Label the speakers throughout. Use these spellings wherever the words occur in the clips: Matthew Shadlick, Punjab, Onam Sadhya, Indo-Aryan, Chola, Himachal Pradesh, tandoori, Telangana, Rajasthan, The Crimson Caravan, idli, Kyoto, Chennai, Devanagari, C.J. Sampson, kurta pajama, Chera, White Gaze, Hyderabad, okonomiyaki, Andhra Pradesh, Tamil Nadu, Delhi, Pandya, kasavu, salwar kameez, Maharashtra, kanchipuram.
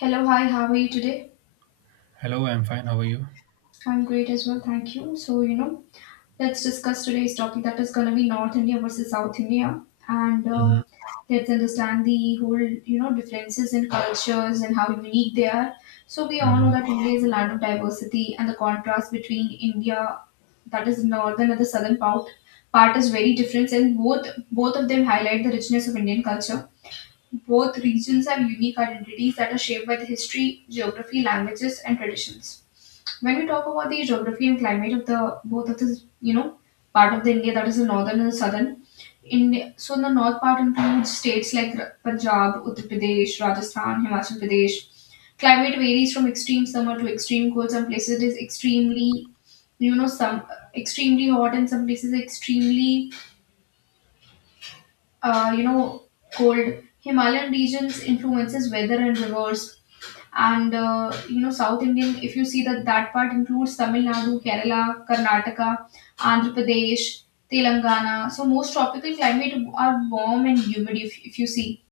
Speaker 1: Hello, hi, how are you today?
Speaker 2: Hello, I'm fine. How are you?
Speaker 1: I'm great as well, thank you. So, let's discuss today's topic that is going to be North India versus South India. And
Speaker 2: hmm
Speaker 1: let's understand the whole differences in cultures and how unique they are. So, we all know
Speaker 2: hmm
Speaker 1: that India is a land of diversity, and the contrast between India, that is northern and the southern part is very different. And both of them highlight the richness of Indian culture. Both regions have unique identities that are shaped by the history, geography, languages, and traditions. When we talk about the geography and climate of the both of the you know part of the India, that is the northern and the southern India. So the north part includes states like Punjab, Uttar Pradesh, Rajasthan, Himachal Pradesh. Climate varies from extreme summer to extreme cold. Some places it is extremely, you know some extremely hot, and some places extremely, uh, you know, cold. Himalayan regions influences weather and rivers. And South Indian, if you see, that part includes Tamil Nadu, Kerala, Karnataka, Andhra Pradesh, Telangana. So most tropical climate are warm and humid, if you see,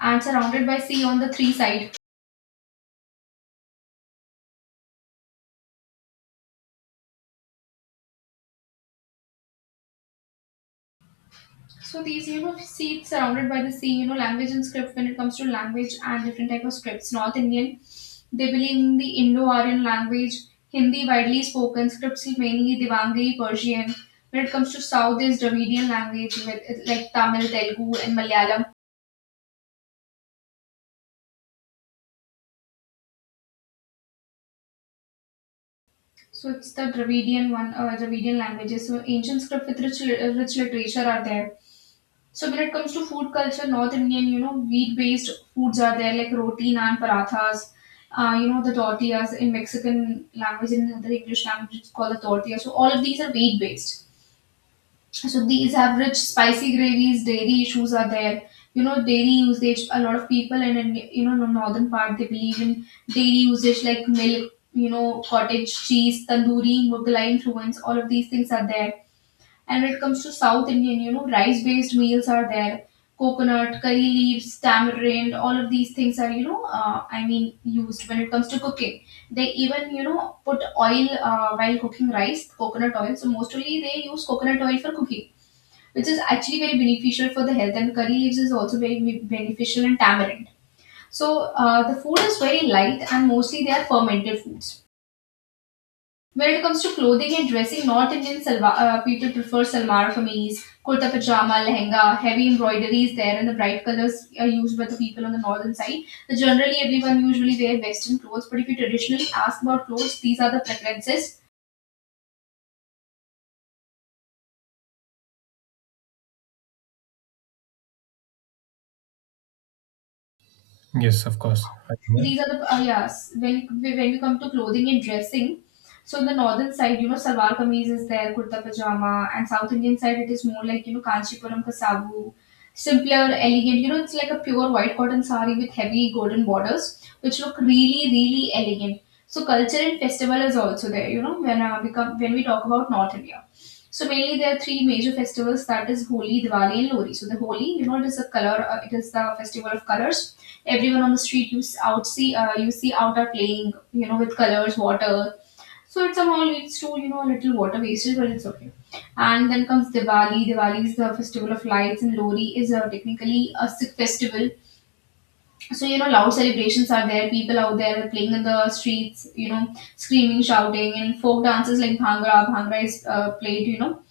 Speaker 1: and surrounded by sea on the three sides. So these, see, it's surrounded by the sea. Language and script, when it comes to language and different type of scripts. North Indian, they believe in the Indo-Aryan language, Hindi widely spoken, scripts mainly Devanagari, Persian. When it comes to South, there's Dravidian language with like Tamil, Telugu and Malayalam. So it's the Dravidian one, Dravidian languages. So ancient script with rich, rich literature are there. So when it comes to food culture, North Indian, wheat-based foods are there like roti, naan, parathas. The tortillas in Mexican language, in the English language, it's called the tortilla. So all of these are wheat-based. So these have rich spicy gravies, dairy issues are there. Dairy usage, a lot of people in northern part, they believe in dairy usage like milk, cottage cheese, tandoori, Mughalai influence, all of these things are there. And when it comes to South Indian, rice based meals are there. Coconut, curry leaves, tamarind, all of these things are, I mean, used when it comes to cooking. They even, put oil while cooking rice, coconut oil. So, mostly they use coconut oil for cooking, which is actually very beneficial for the health. And curry leaves is also very beneficial in tamarind. So, the food is very light and mostly they are fermented foods. When it comes to clothing and dressing, North Indian people prefer salwar kameez, kurta pajama, lehenga. Heavy embroidery is there, and the bright colors are used by the people on the northern side. So generally, everyone usually wear Western clothes. But if you traditionally ask about clothes, these are the preferences.
Speaker 2: Yes, of course. Are you there?
Speaker 1: These are the Yes, when we come to clothing and dressing, so in the northern side, salwar kameez is there, kurta pajama, and South Indian side it is more like, Kanchipuram Kasavu, simpler, elegant. It's like a pure white cotton sari with heavy golden borders, which look really, really elegant. So culture and festival is also there, when we talk about North India. So mainly there are three major festivals, that is Holi, Diwali, and Lori. So the Holi, it is the festival of colors. Everyone on the street, you see out are playing, with colors, water. So it somehow leads to, a little water wastage, but it's okay. And then comes Diwali. Diwali is the festival of lights, and Lori is technically a Sikh festival. So, loud celebrations are there, people out there playing in the streets, screaming, shouting, and folk dances like Bhangra. Bhangra is played,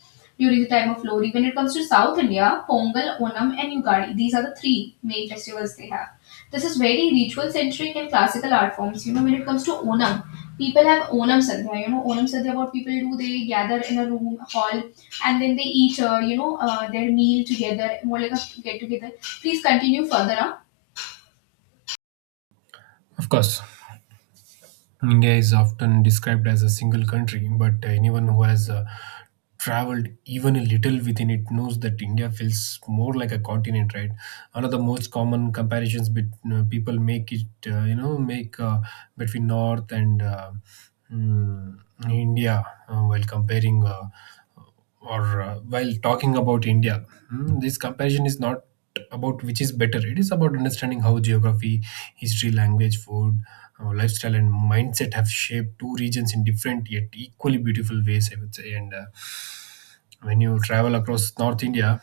Speaker 1: during the time of Lori. When it comes to South India, Pongal, Onam, and Ugadi, these are the three main festivals they have. This is very ritual centric and classical art forms. When it comes to Onam, people have Onam Sadhya. Onam Sadhya, what people do, they gather in a room, hall, and then they eat, their meal together, more like a get together. Please continue further. Huh?
Speaker 2: Of course. India is often described as a single country, but anyone who has traveled even a little within it knows that India feels more like a continent, right? One of the most common people make it, you know, make between North and mm, India while comparing. Or While talking about India, this comparison is not about which is better. It is about understanding how geography, history, language, food, lifestyle, and mindset have shaped two regions in different yet equally beautiful ways, I would say. And When you travel across North India,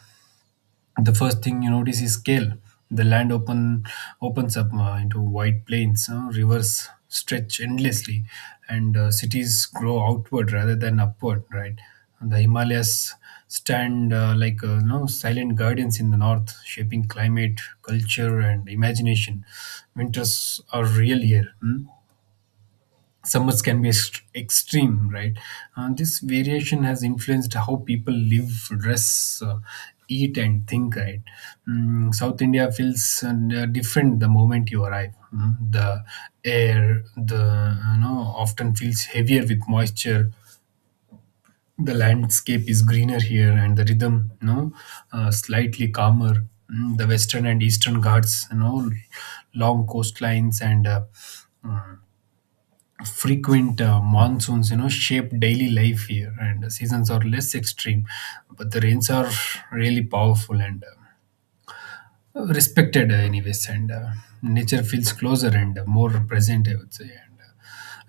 Speaker 2: the first thing you notice is scale. The land open opens up into wide plains, rivers stretch endlessly, and cities grow outward rather than upward. Right, the Himalayas stand like silent guardians in the north, shaping climate, culture, and imagination. Winters are real here. Hmm? Summers can be extreme, right? This variation has influenced how people live, dress, eat, and think, right? South India feels different the moment you arrive. The air often feels heavier with moisture. The landscape is greener here, and the rhythm, slightly calmer. The western and eastern ghats, long coastlines and frequent monsoons you know shape daily life here, and seasons are less extreme, but the rains are really powerful and respected anyways. And Nature feels closer and more present, I would say. And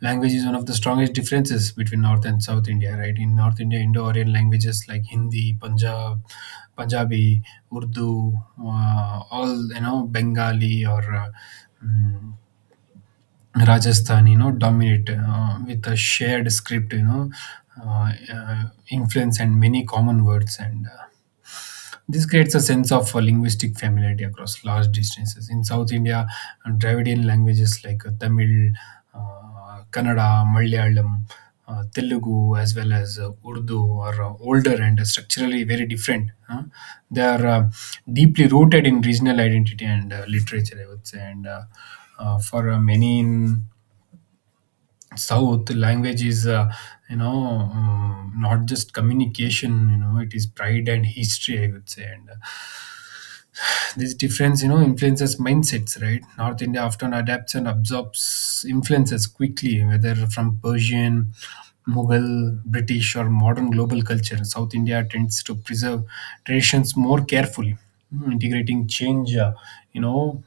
Speaker 2: Language is one of the strongest differences between north and south India, right? In north India, Indo-Aryan languages like Hindi, Punjabi, Urdu, all you know Bengali or mm, Rajasthan, you know, dominate with a shared script, uh, uh, influence and many common words. And This creates a sense of linguistic familiarity across large distances. In South India, Dravidian languages like Tamil, Kannada, Malayalam, Telugu, as well as Urdu are older and structurally very different. Huh? They are deeply rooted in regional identity and literature, I would say. And for many in south, language is not just communication, you know, it is pride and history, I would say. And This difference, you know, influences mindsets, right? North India often adapts and absorbs influences quickly, whether from Persian, Mughal, British, or modern global culture. South India tends to preserve traditions more carefully, integrating change you know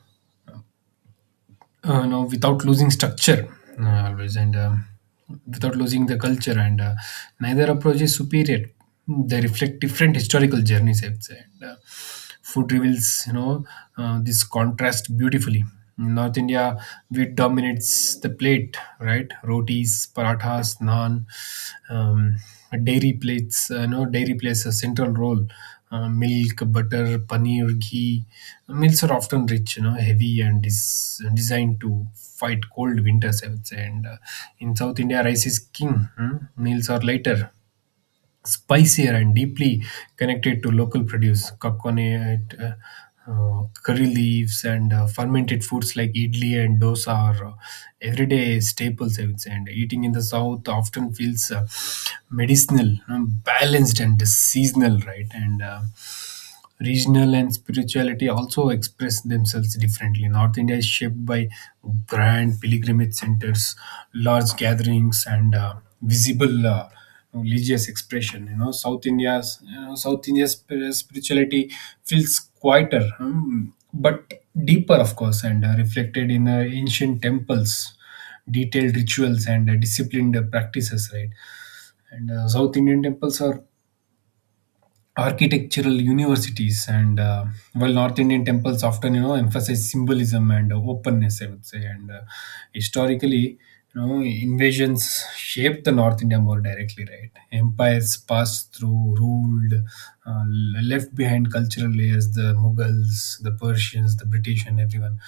Speaker 2: without losing structure, always, and without losing the culture. And Neither approach is superior. They reflect different historical journeys, I would say. And Food reveals, you know, this contrast beautifully. In north India, wheat dominates the plate, right? Rotis, parathas, naan um, dairy plates, you know, dairy plays a central role, milk, butter, paneer, ghee. Meals are often rich, you know, heavy and is designed to fight cold winters, I would say. And In South India, rice is king. Hmm? Meals are lighter, spicier, and deeply connected to local produce, coconut, curry leaves, and fermented foods like idli and dosa are everyday staples, I would say. And eating in the south often feels medicinal, balanced, and seasonal, right? And Regional and spirituality also express themselves differently. North India is shaped by grand pilgrimage centers, large gatherings, and visible religious expression. You know, South India's spirituality feels quieter, but deeper, of course, and reflected in ancient temples, detailed rituals, and disciplined practices. Right, and South Indian temples are architectural universities, and well, north Indian temples often, you know, emphasize symbolism and openness, I would say. And Historically, you know, invasions shaped the north India more directly, right? Empires passed through, ruled, uh, left behind cultural layers, the Mughals, the Persians, the British, and everyone.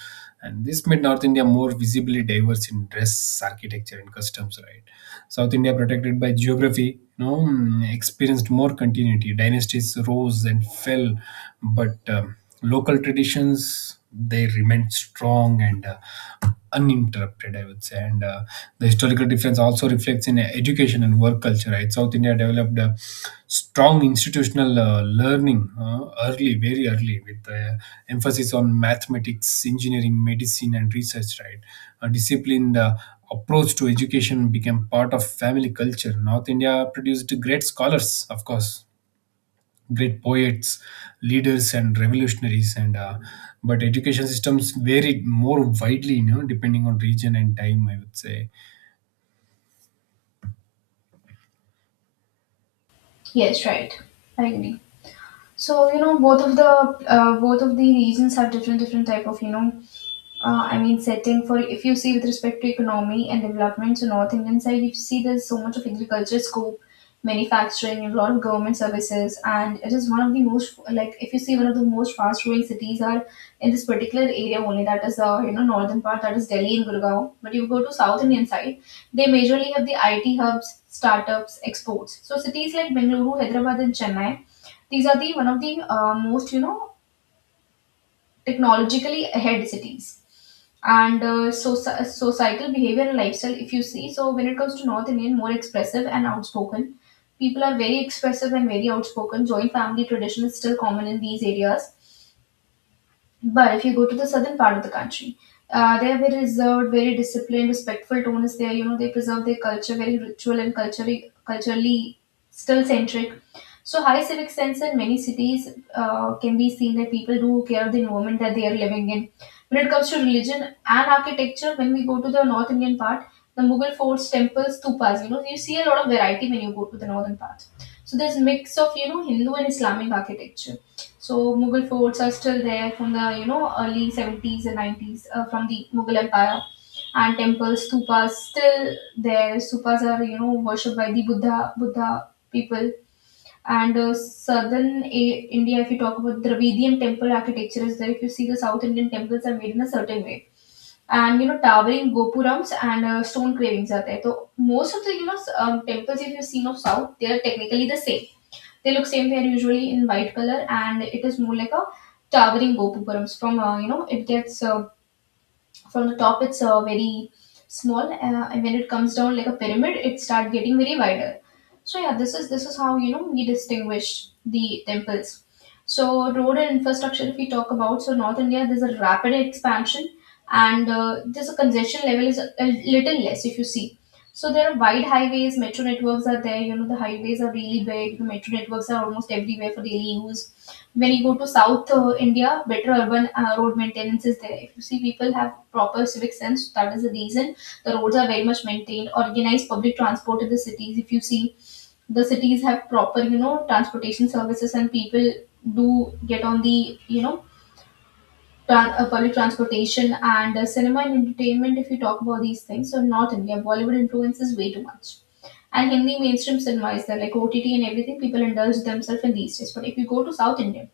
Speaker 2: And this made north India more visibly diverse in dress, architecture, and customs, right? South India, protected by geography, you know, experienced more continuity. Dynasties rose and fell, but local traditions, they remained strong and uninterrupted, I would say. And The historical difference also reflects in education and work culture, right? South India developed a strong institutional learning early, very early, with emphasis on mathematics, engineering, medicine, and research, right? A disciplined approach to education became part of family culture. North India produced great scholars, of course, great poets, leaders, and revolutionaries, and but education systems varied more widely, you know, depending on region and time, I would say.
Speaker 1: Yes, right. I agree. So, both of the regions have different type of, I mean, setting for, if you see, with respect to economy and development. So North Indian side, if you see, there's so much of agriculture scope, manufacturing, and a lot of government services, and it is one of the most, like if you see, one of the most fast growing cities are in this particular area only. That is the, northern part, that is Delhi and Gurgaon. But you go to South Indian side, they majorly have the IT hubs, startups, exports. So cities like Bengaluru, Hyderabad, and Chennai, these are the one of the most, technologically ahead cities. And societal behavior and lifestyle, if you see, so when it comes to North Indian, more expressive and outspoken. People are very expressive and very outspoken. Joint family tradition is still common in these areas, but if you go to the southern part of the country, they are very reserved, very disciplined, respectful tone is there. They preserve their culture, very ritual and culturally still centric. So high civic sense in many cities can be seen, that people do care of the environment that they are living in. When it comes to religion and architecture, when we go to the North Indian part, the Mughal forts, temples, stupas, you see a lot of variety when you go to the northern part. So there's mix of, Hindu and Islamic architecture. So Mughal forts are still there from the, early 70s and 90s, from the Mughal Empire, and temples, stupas still there. Stupas are, worshipped by the Buddha people. And southern India, if you talk about Dravidian temple architecture, is there. If you see, the South Indian temples are made in a certain way, and, towering gopurams and stone carvings are there. So most of the, temples, if you've seen of South, they are technically the same, they look same. They're usually in white color, and it is more like a towering gopupuram. From you know, it gets From the top it's very small, and when it comes down like a pyramid it start getting very wider. So yeah, this is how, we distinguish the temples. So road and infrastructure, if we talk about, so North India, there's a rapid expansion. And there's a congestion level, is a little less, if you see. So there are wide highways, metro networks are there, the highways are really big, the metro networks are almost everywhere for daily use. When you go to South India, better urban road maintenance is there. If you see, people have proper civic sense, that is the reason the roads are very much maintained. Organized public transport in the cities. If you see, the cities have proper, transportation services, and people do get on the, public transportation. And cinema and entertainment, if you talk about these things, so North India Bollywood influence is way too much. And Hindi mainstream cinema is there, like OTT and everything. People indulge themselves in these days. But if you go to South India,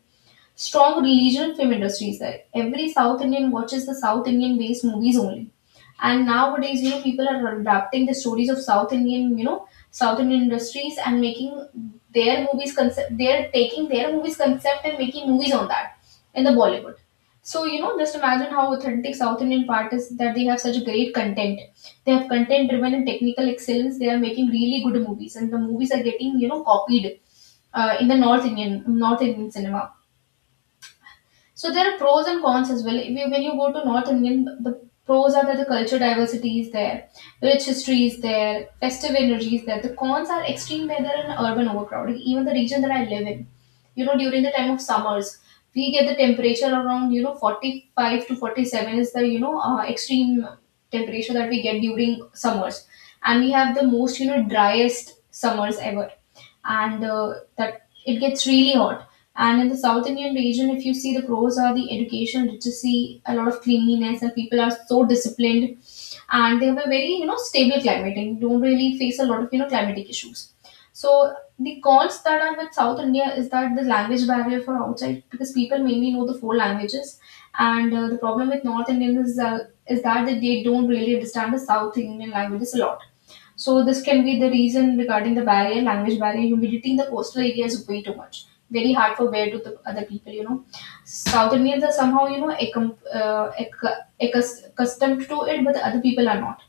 Speaker 1: strong regional film industries there. Every South Indian watches the South Indian based movies only. And nowadays, people are adapting the stories of South Indian industries and making their movies concept. They're taking their movies concept and making movies on that in the Bollywood. So, just imagine how authentic South Indian part is, that they have such great content. They have content driven and technical excellence. They are making really good movies, and the movies are getting, copied in the North Indian cinema. So there are pros and cons as well. If you- When you go to North Indian, the pros are that the culture diversity is there, rich history is there, festive energy is there. The cons are extreme weather and urban overcrowding. Even the region that I live in, during the time of summers, we get the temperature around 45 to 47 is the extreme temperature that we get during summers, and we have the most driest summers ever and that it gets really hot. And in the South Indian region, if you see, the pros are the education literacy, a lot of cleanliness, and people are so disciplined, and they have a very stable climate and don't really face a lot of climatic issues. So the cons that are with South India is that the language barrier for outside, because people mainly know the four languages, and the problem with North Indians is that they don't really understand the South Indian languages a lot, so this can be the reason regarding the barrier, language barrier. Humidity in the coastal areas is way too much. Very hard for bear to the other people. South Indians are somehow, accustomed to it, but the other people are not.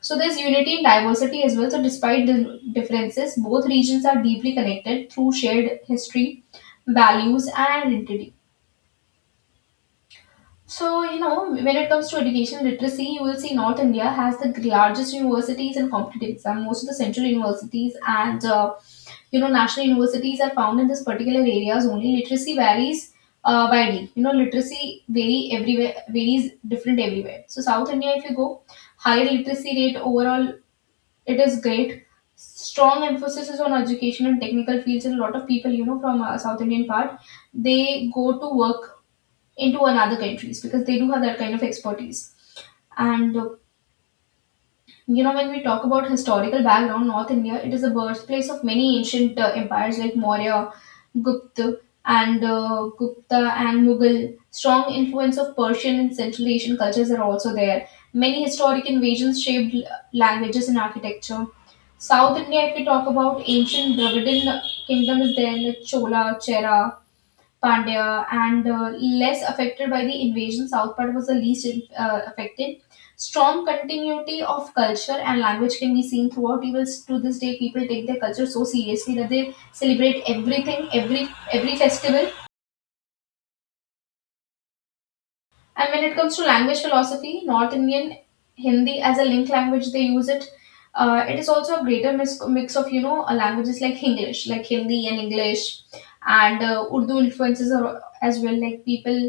Speaker 1: So there's unity in diversity as well. So despite the differences, both regions are deeply connected through shared history, values, and identity. So, when it comes to education literacy, you will see North India has the largest universities and competitive exam. Most of the central universities and, national universities are found in this particular areas only. Literacy varies widely. Literacy vary everywhere, varies different everywhere. So, South India, if you go, higher literacy rate overall, it is great. Strong emphasis is on education and technical fields, and a lot of people, from South Indian part, they go to work into another countries because they do have that kind of expertise. And when we talk about historical background, North India, it is the birthplace of many ancient empires like Maurya, Gupta, Gupta and Mughal. Strong influence of Persian and Central Asian cultures are also there. Many historic invasions shaped languages and architecture. South India, if we talk about ancient Dravidian kingdom, is there, like Chola, Chera, Pandya, and less affected by the invasion. South part was the least affected. Strong continuity of culture and language can be seen throughout. Even to this day, people take their culture so seriously that they celebrate everything, every festival. And when it comes to language philosophy, North Indian Hindi as a link language, they use it. It is also a greater mix of languages like English, like Hindi and English, and Urdu influences are as well. Like, people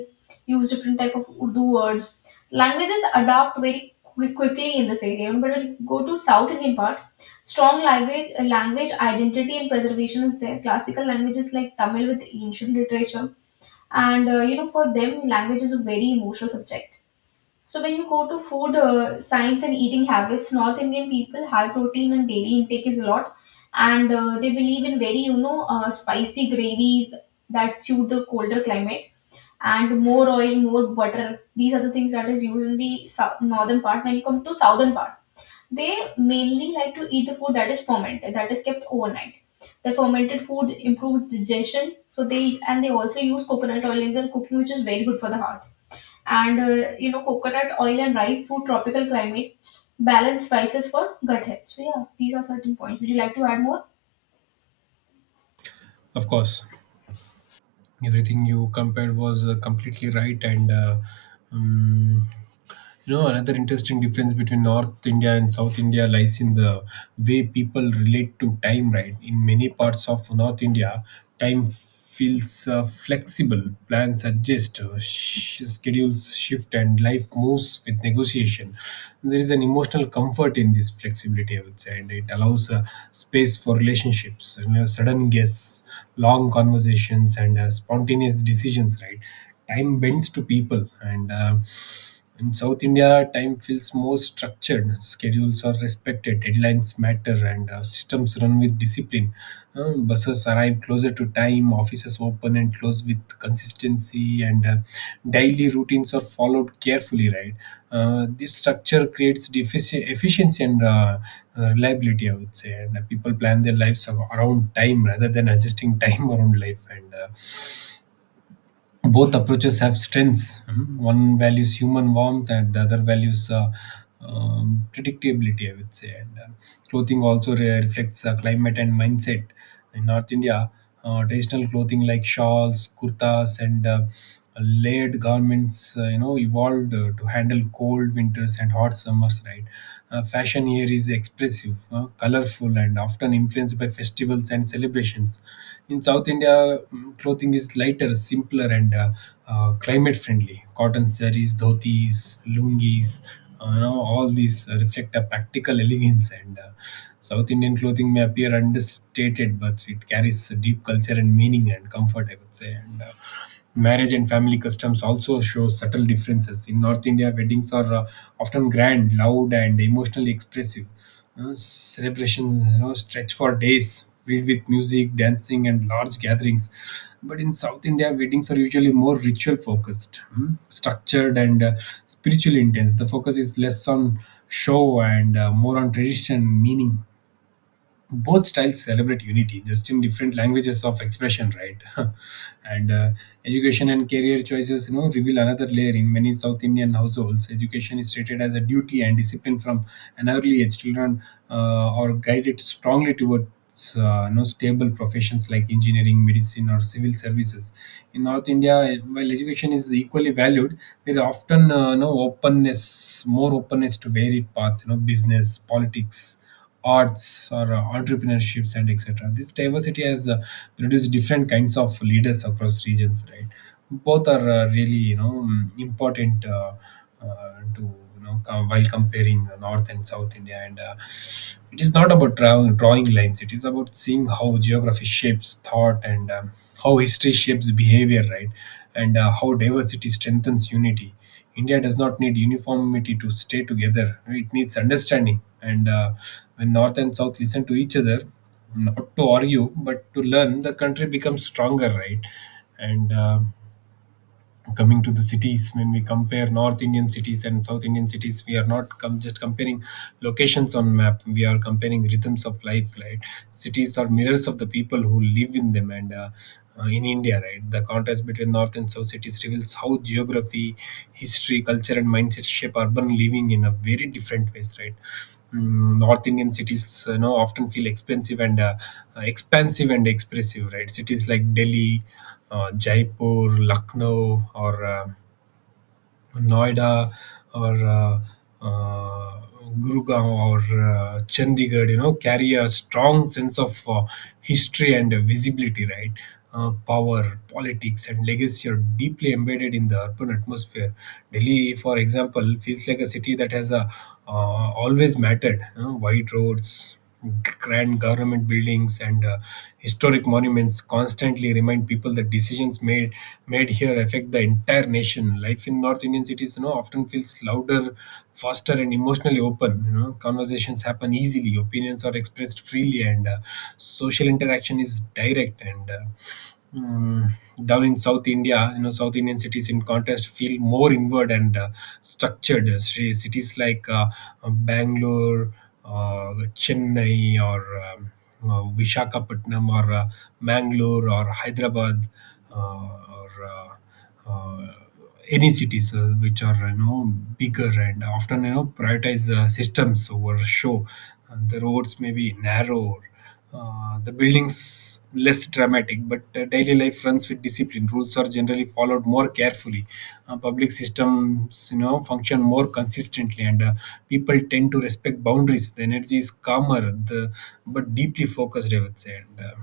Speaker 1: use different type of Urdu words. Languages adapt very quickly in this area. But when we go to South Indian part, strong language identity and preservation is there. Classical languages like Tamil with ancient literature, and for them language is a very emotional subject. So when you go to food, science and eating habits, North Indian people, high protein and dairy intake is a lot, and they believe in very spicy gravies that suit the colder climate, and more oil, more butter, these are the things that is used in the northern part. When you come to southern part, they mainly like to eat the food that is fermented, that is kept overnight. The fermented food improves digestion, so they eat, and they also use coconut oil in their cooking, which is very good for the heart. And coconut oil and rice suit tropical climate, balanced spices for gut health. So yeah, these are certain points. Would you like to add more?
Speaker 2: Of course. Everything you compared was completely right. and um, you know, another interesting difference between North India and South India lies in the way people relate to time, right? In many parts of North India, time feels flexible, plans adjust, schedules shift, and life moves with negotiation. There is an emotional comfort in this flexibility, I would say, and it allows space for relationships, you know, sudden guests, long conversations, and spontaneous decisions, right? Time bends to people. And In South India, time feels more structured. Schedules are respected, deadlines matter, and systems run with discipline. Buses arrive closer to time, offices open and close with consistency, and daily routines are followed carefully. Right, this structure creates efficiency and reliability, I would say. And People plan their lives around time rather than adjusting time around life. And Both approaches have strengths. Mhm. One values human warmth, and the other values predictability, I would say. And Clothing also reflects climate and mindset. In North India, traditional clothing like shawls, kurtas, and layered garments, you know, evolved to handle cold winters and hot summers. Right, fashion here is expressive, colorful, and often influenced by festivals and celebrations. In South India, clothing is lighter, simpler, and climate friendly. Cotton sarees, dhotis, lungis, you know, all these reflect a practical elegance. And South Indian clothing may appear understated, but it carries a deep culture and meaning and comfort, I would say. And Marriage and family customs also show subtle differences. In North India, weddings are often grand, loud, and emotionally expressive. You know, celebrations, you know, stretch for days, filled with music, dancing, and large gatherings. But in South India, weddings are usually more ritual focused, structured, and spiritually intense. The focus is less on show and more on tradition and meaning. Both styles celebrate unity, just in different languages of expression, right? and Education and career choices, you know, reveal another layer. In many south Indian households, education is treated as a duty and discipline from an early age. Children are guided strongly towards you know, stable professions like engineering, medicine, or civil services. In North India, while education is equally valued, there is often no openness, more openness to varied paths, you know, business, politics, arts, or entrepreneurships, and etc. This diversity has produced different kinds of leaders across regions, right? Both are really, you know, important, to you know while comparing the north and south India. And It is not about drawing lines, it is about seeing how geography shapes thought and how history shapes behavior, right? and How diversity strengthens unity. India does not need uniformity to stay together. It needs understanding. And When North and South listen to each other, not to argue, but to learn, the country becomes stronger, right? And Coming to the cities, when we compare north Indian cities and south Indian cities, we are not just comparing locations on map, we are comparing rhythms of life, right? Cities are mirrors of the people who live in them, and in India, right? The contrast between north and south cities reveals how geography, history, culture, and mindset shape urban living in a very different ways, right? North Indian cities, you know, often feel expensive and expansive and expressive, right? Cities like Delhi, Jaipur, Lucknow, or Noida, or uh, Gurugram, or Chandigarh, you know, carry a strong sense of history and visibility, right? Power, politics, and legacy are deeply embedded in the urban atmosphere. Delhi, for example, feels like a city that has always mattered. You know, wide roads, grand government buildings, and historic monuments constantly remind people that decisions made here affect the entire nation. Life in North Indian cities, you know, often feels louder, faster, and emotionally open. You know, conversations happen easily, opinions are expressed freely, and social interaction is direct. Mm, Down in South India, you know, South Indian cities, in contrast, feel more inward and structured. Cities like Bangalore, Chennai, or Vishakhapatnam, or Mangalore, or Hyderabad, or uh, uh, any cities which are you know bigger and often you know prioritize systems over show. And the roads may be narrow, the building's less dramatic, but daily life runs with discipline. Rules are generally followed more carefully. Public systems, you know, function more consistently, and people tend to respect boundaries. The energy is calmer, the but deeply focused, I would say. And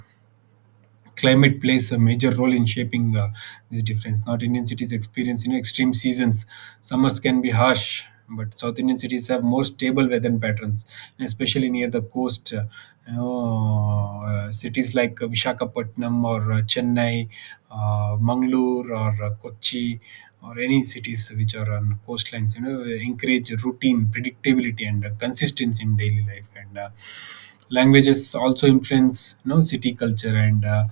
Speaker 2: Climate plays a major role in shaping this difference. North Indian cities experience you know extreme seasons. Summers can be harsh, but South Indian cities have more stable weather patterns, and especially near the coast. Cities like Vishakhapatnam or Chennai, Mangalore or Kochi, or any cities which are on coastlines, you know, encourage routine, predictability, and consistency in daily life. And Languages also influence, you know, city culture. and uh,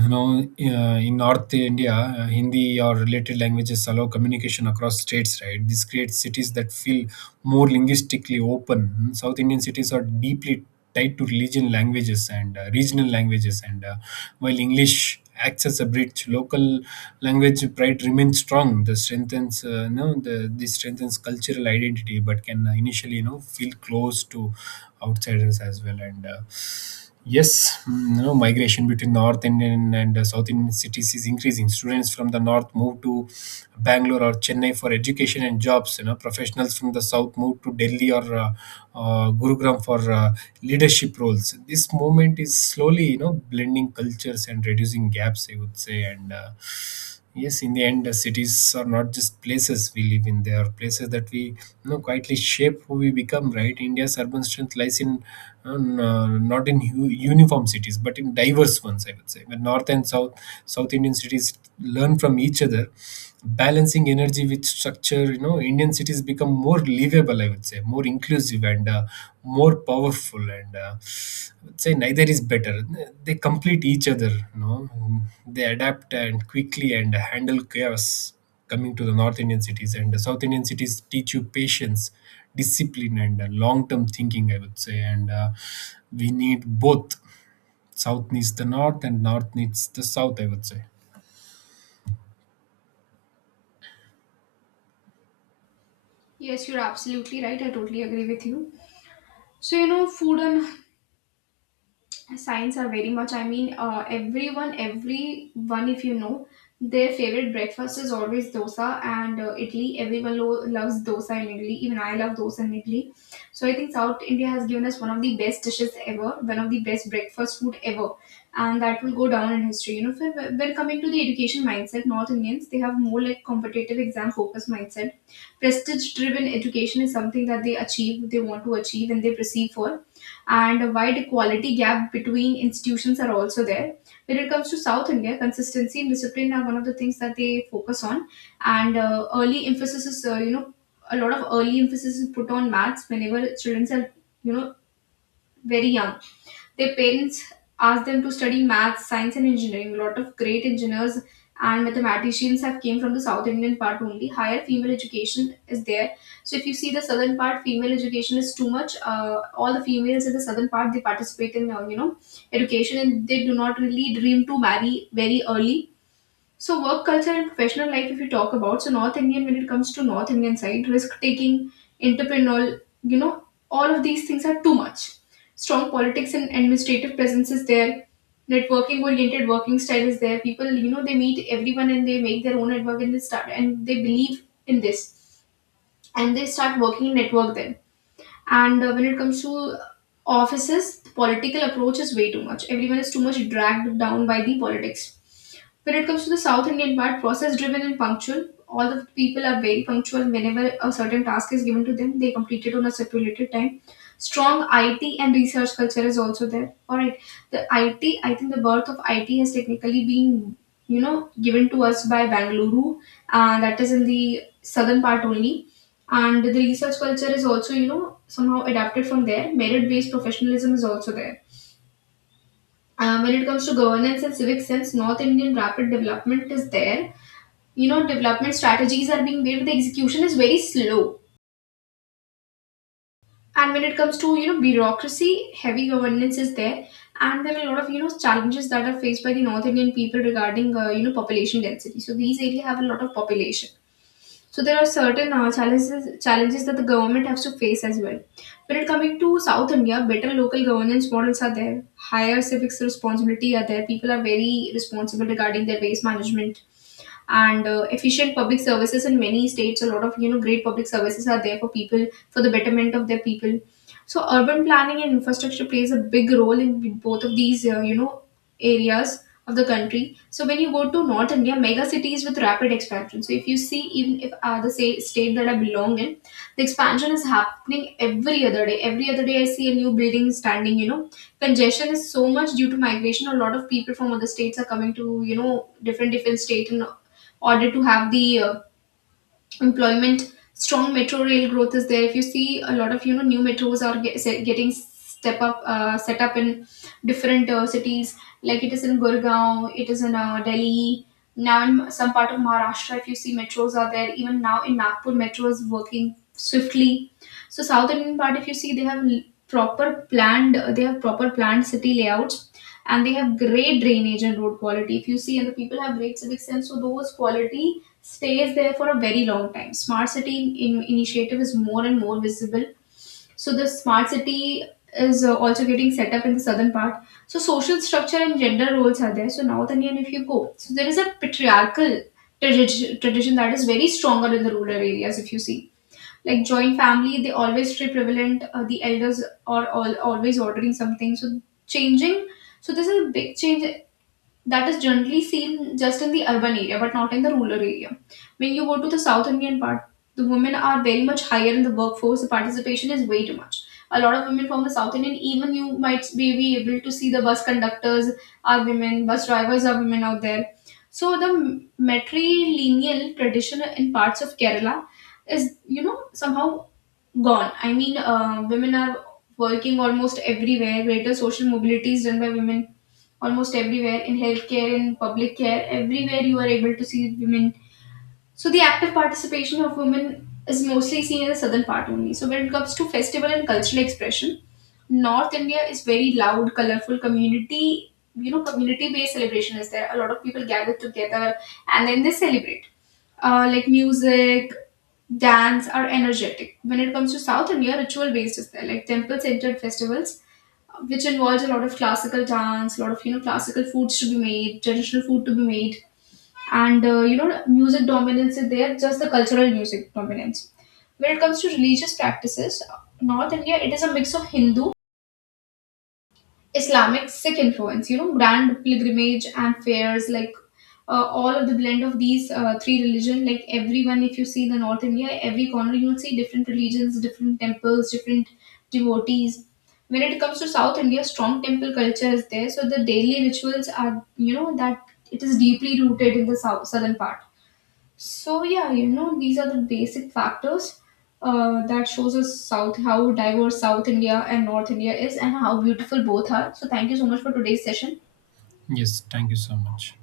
Speaker 2: you know, uh, In North India, Hindi or related languages allow communication across states, right? This creates cities that feel more linguistically open. South Indian cities are deeply tied to religion, languages, and regional languages. And While English acts as a bridge, local language pride remains strong. This strengthens, this strengthens cultural identity, but can initially, you know, feel close to outsiders as well. And Yes, you know, migration between north Indian and south Indian cities is increasing. Students from the north move to Bangalore or Chennai for education and jobs. You know, professionals from the south moved to Delhi or Gurugram for leadership roles. This movement is slowly, you know, blending cultures and reducing gaps, I would say. And Yes, in the end, cities are not just places we live in; they are places that we, you know, quietly shape who we become. Right? India's urban strength lies in not in uniform cities, but in diverse ones, I would say. When north and South Indian cities learn from each other, balancing energy with structure, you know, Indian cities become more livable, I would say, more inclusive and more powerful. And I would say neither is better. They complete each other, you know. They adapt and quickly and handle chaos. Coming to the north Indian cities and the south Indian cities, teach you patience, discipline, and long term thinking, I would say. And We need both. South needs the north and north needs the south, I would say.
Speaker 1: Yes, you're absolutely right. I totally agree with you. So, food and signs are very much. I mean, everyone if you know their favorite breakfast is always dosa and idli. Everyone loves dosa and idli. Even I love dosa and idli. So I think South India has given us one of the best dishes ever, one of the best breakfast food ever, and that will go down in history. So when coming to the education mindset, North Indians, they have more like competitive exam focused mindset. Prestige driven education is something that they achieve, they want to achieve and they perceive for, and a wide quality gap between institutions are also there. When it comes to South India, consistency and discipline are one of the things that they focus on, and early emphasis is you know a lot of early emphasis is put on maths, whenever children are you know very young, their parents asked them to study math, science, and engineering. A lot of great engineers and mathematicians have came from the South Indian part only. Higher female education is there. So if you see the southern part, female education is too much. All the females in the southern part, they participate in education, and they do not really dream to marry very early. So work culture and professional life, if you talk about, so North Indian, when it comes to North Indian side, risk taking, entrepreneurial, all of these things are too much. Strong politics and administrative presence is there. Networking oriented working style is there. People, they meet everyone and they make their own network, and they start, and they believe in this, and they start working in network then, and when it comes to offices, the political approach is way too much. Everyone is too much dragged down by the politics. When it comes to the South Indian part, process driven and punctual. All the people are very punctual. Whenever a certain task is given to them, they complete it on a stipulated time. Strong IT and research culture is also there. All right, the IT. I think the birth of IT has technically been, given to us by Bangalore, that is in the southern part only, and the research culture is also somehow adapted from there. Merit based professionalism is also there. When it comes to governance and civic sense, North Indian, rapid development is there. Development strategies are being made, but the execution is very slow, and when it comes to, bureaucracy heavy governance is there. And there are a lot of challenges that are faced by the North Indian people regarding, population density, so these areas have a lot of population, so there are certain challenges that the government has to face as well. When it coming to South India, better local governance models are there. Higher civics responsibility are there. People are very responsible regarding their waste management, and efficient public services in many states, a lot of great public services are there for people, for the betterment of their people. So urban planning and infrastructure plays a big role in both of these areas of the country. So when you go to North India, mega cities with rapid expansion. So if you see, even if the say, state that I belong in, the expansion is happening every other day, every other day I see a new building standing. Congestion is so much due to migration. A lot of people from other states are coming to, different different state, and order to have the employment. Strong metro rail growth is there. If you see, a lot of new metros are get, se- getting step up set up in different cities, like it is in Gurgaon, it is in Delhi, now in some part of Maharashtra, if you see, metros are there. Even now in Nagpur metro is working swiftly. So South Indian part, if you see, they have proper proper planned city layouts, and they have great drainage and road quality, if you see, and the people have great civic sense, so those quality stays there for a very long time. Smart city initiative is more and more visible. So the smart city is also getting set up in the southern part. So social structure and gender roles are there. So North Indian, if you go, so there is a patriarchal tradition that is very stronger in the rural areas. If you see, like joint family, they always stay prevalent. The elders are all always ordering something. So changing. So this is a big change that is generally seen just in the urban area but not in the rural area. When you go to the South Indian part, the women are very much higher in the workforce, the participation is way too much. A lot of women from the South Indian, even you might be able to see, the bus conductors are women, bus drivers are women out there. So the matrilineal tradition in parts of Kerala is, somehow gone. I mean, women are working almost everywhere. Greater social mobility is done by women almost everywhere, in healthcare, in public care, everywhere you are able to see women. So the active participation of women is mostly seen in the southern part only. So when it comes to festival and cultural expression, North India is very loud, colorful community. Community-based celebration is there. A lot of people gather together and then they celebrate. Like music, dance are energetic. When it comes to South India, ritual-based is there. Like temple-centered festivals, which involves a lot of classical dance, a lot of classical foods to be made, traditional food to be made, and music dominance is there, just the cultural music dominance. When it comes to religious practices, North India, it is a mix of Hindu, Islamic, Sikh influence, grand pilgrimage and fairs, like all of the blend of these three religion, like, everyone, if you see the North India, every corner you will see different religions, different temples, different devotees. When it comes to South India, strong temple culture is there, so the daily rituals are, that it is deeply rooted in the southern part. So yeah, these are the basic factors that shows us South how diverse South India and North India is, and how beautiful both are. So thank you so much for today's session.
Speaker 2: Yes, thank you so much.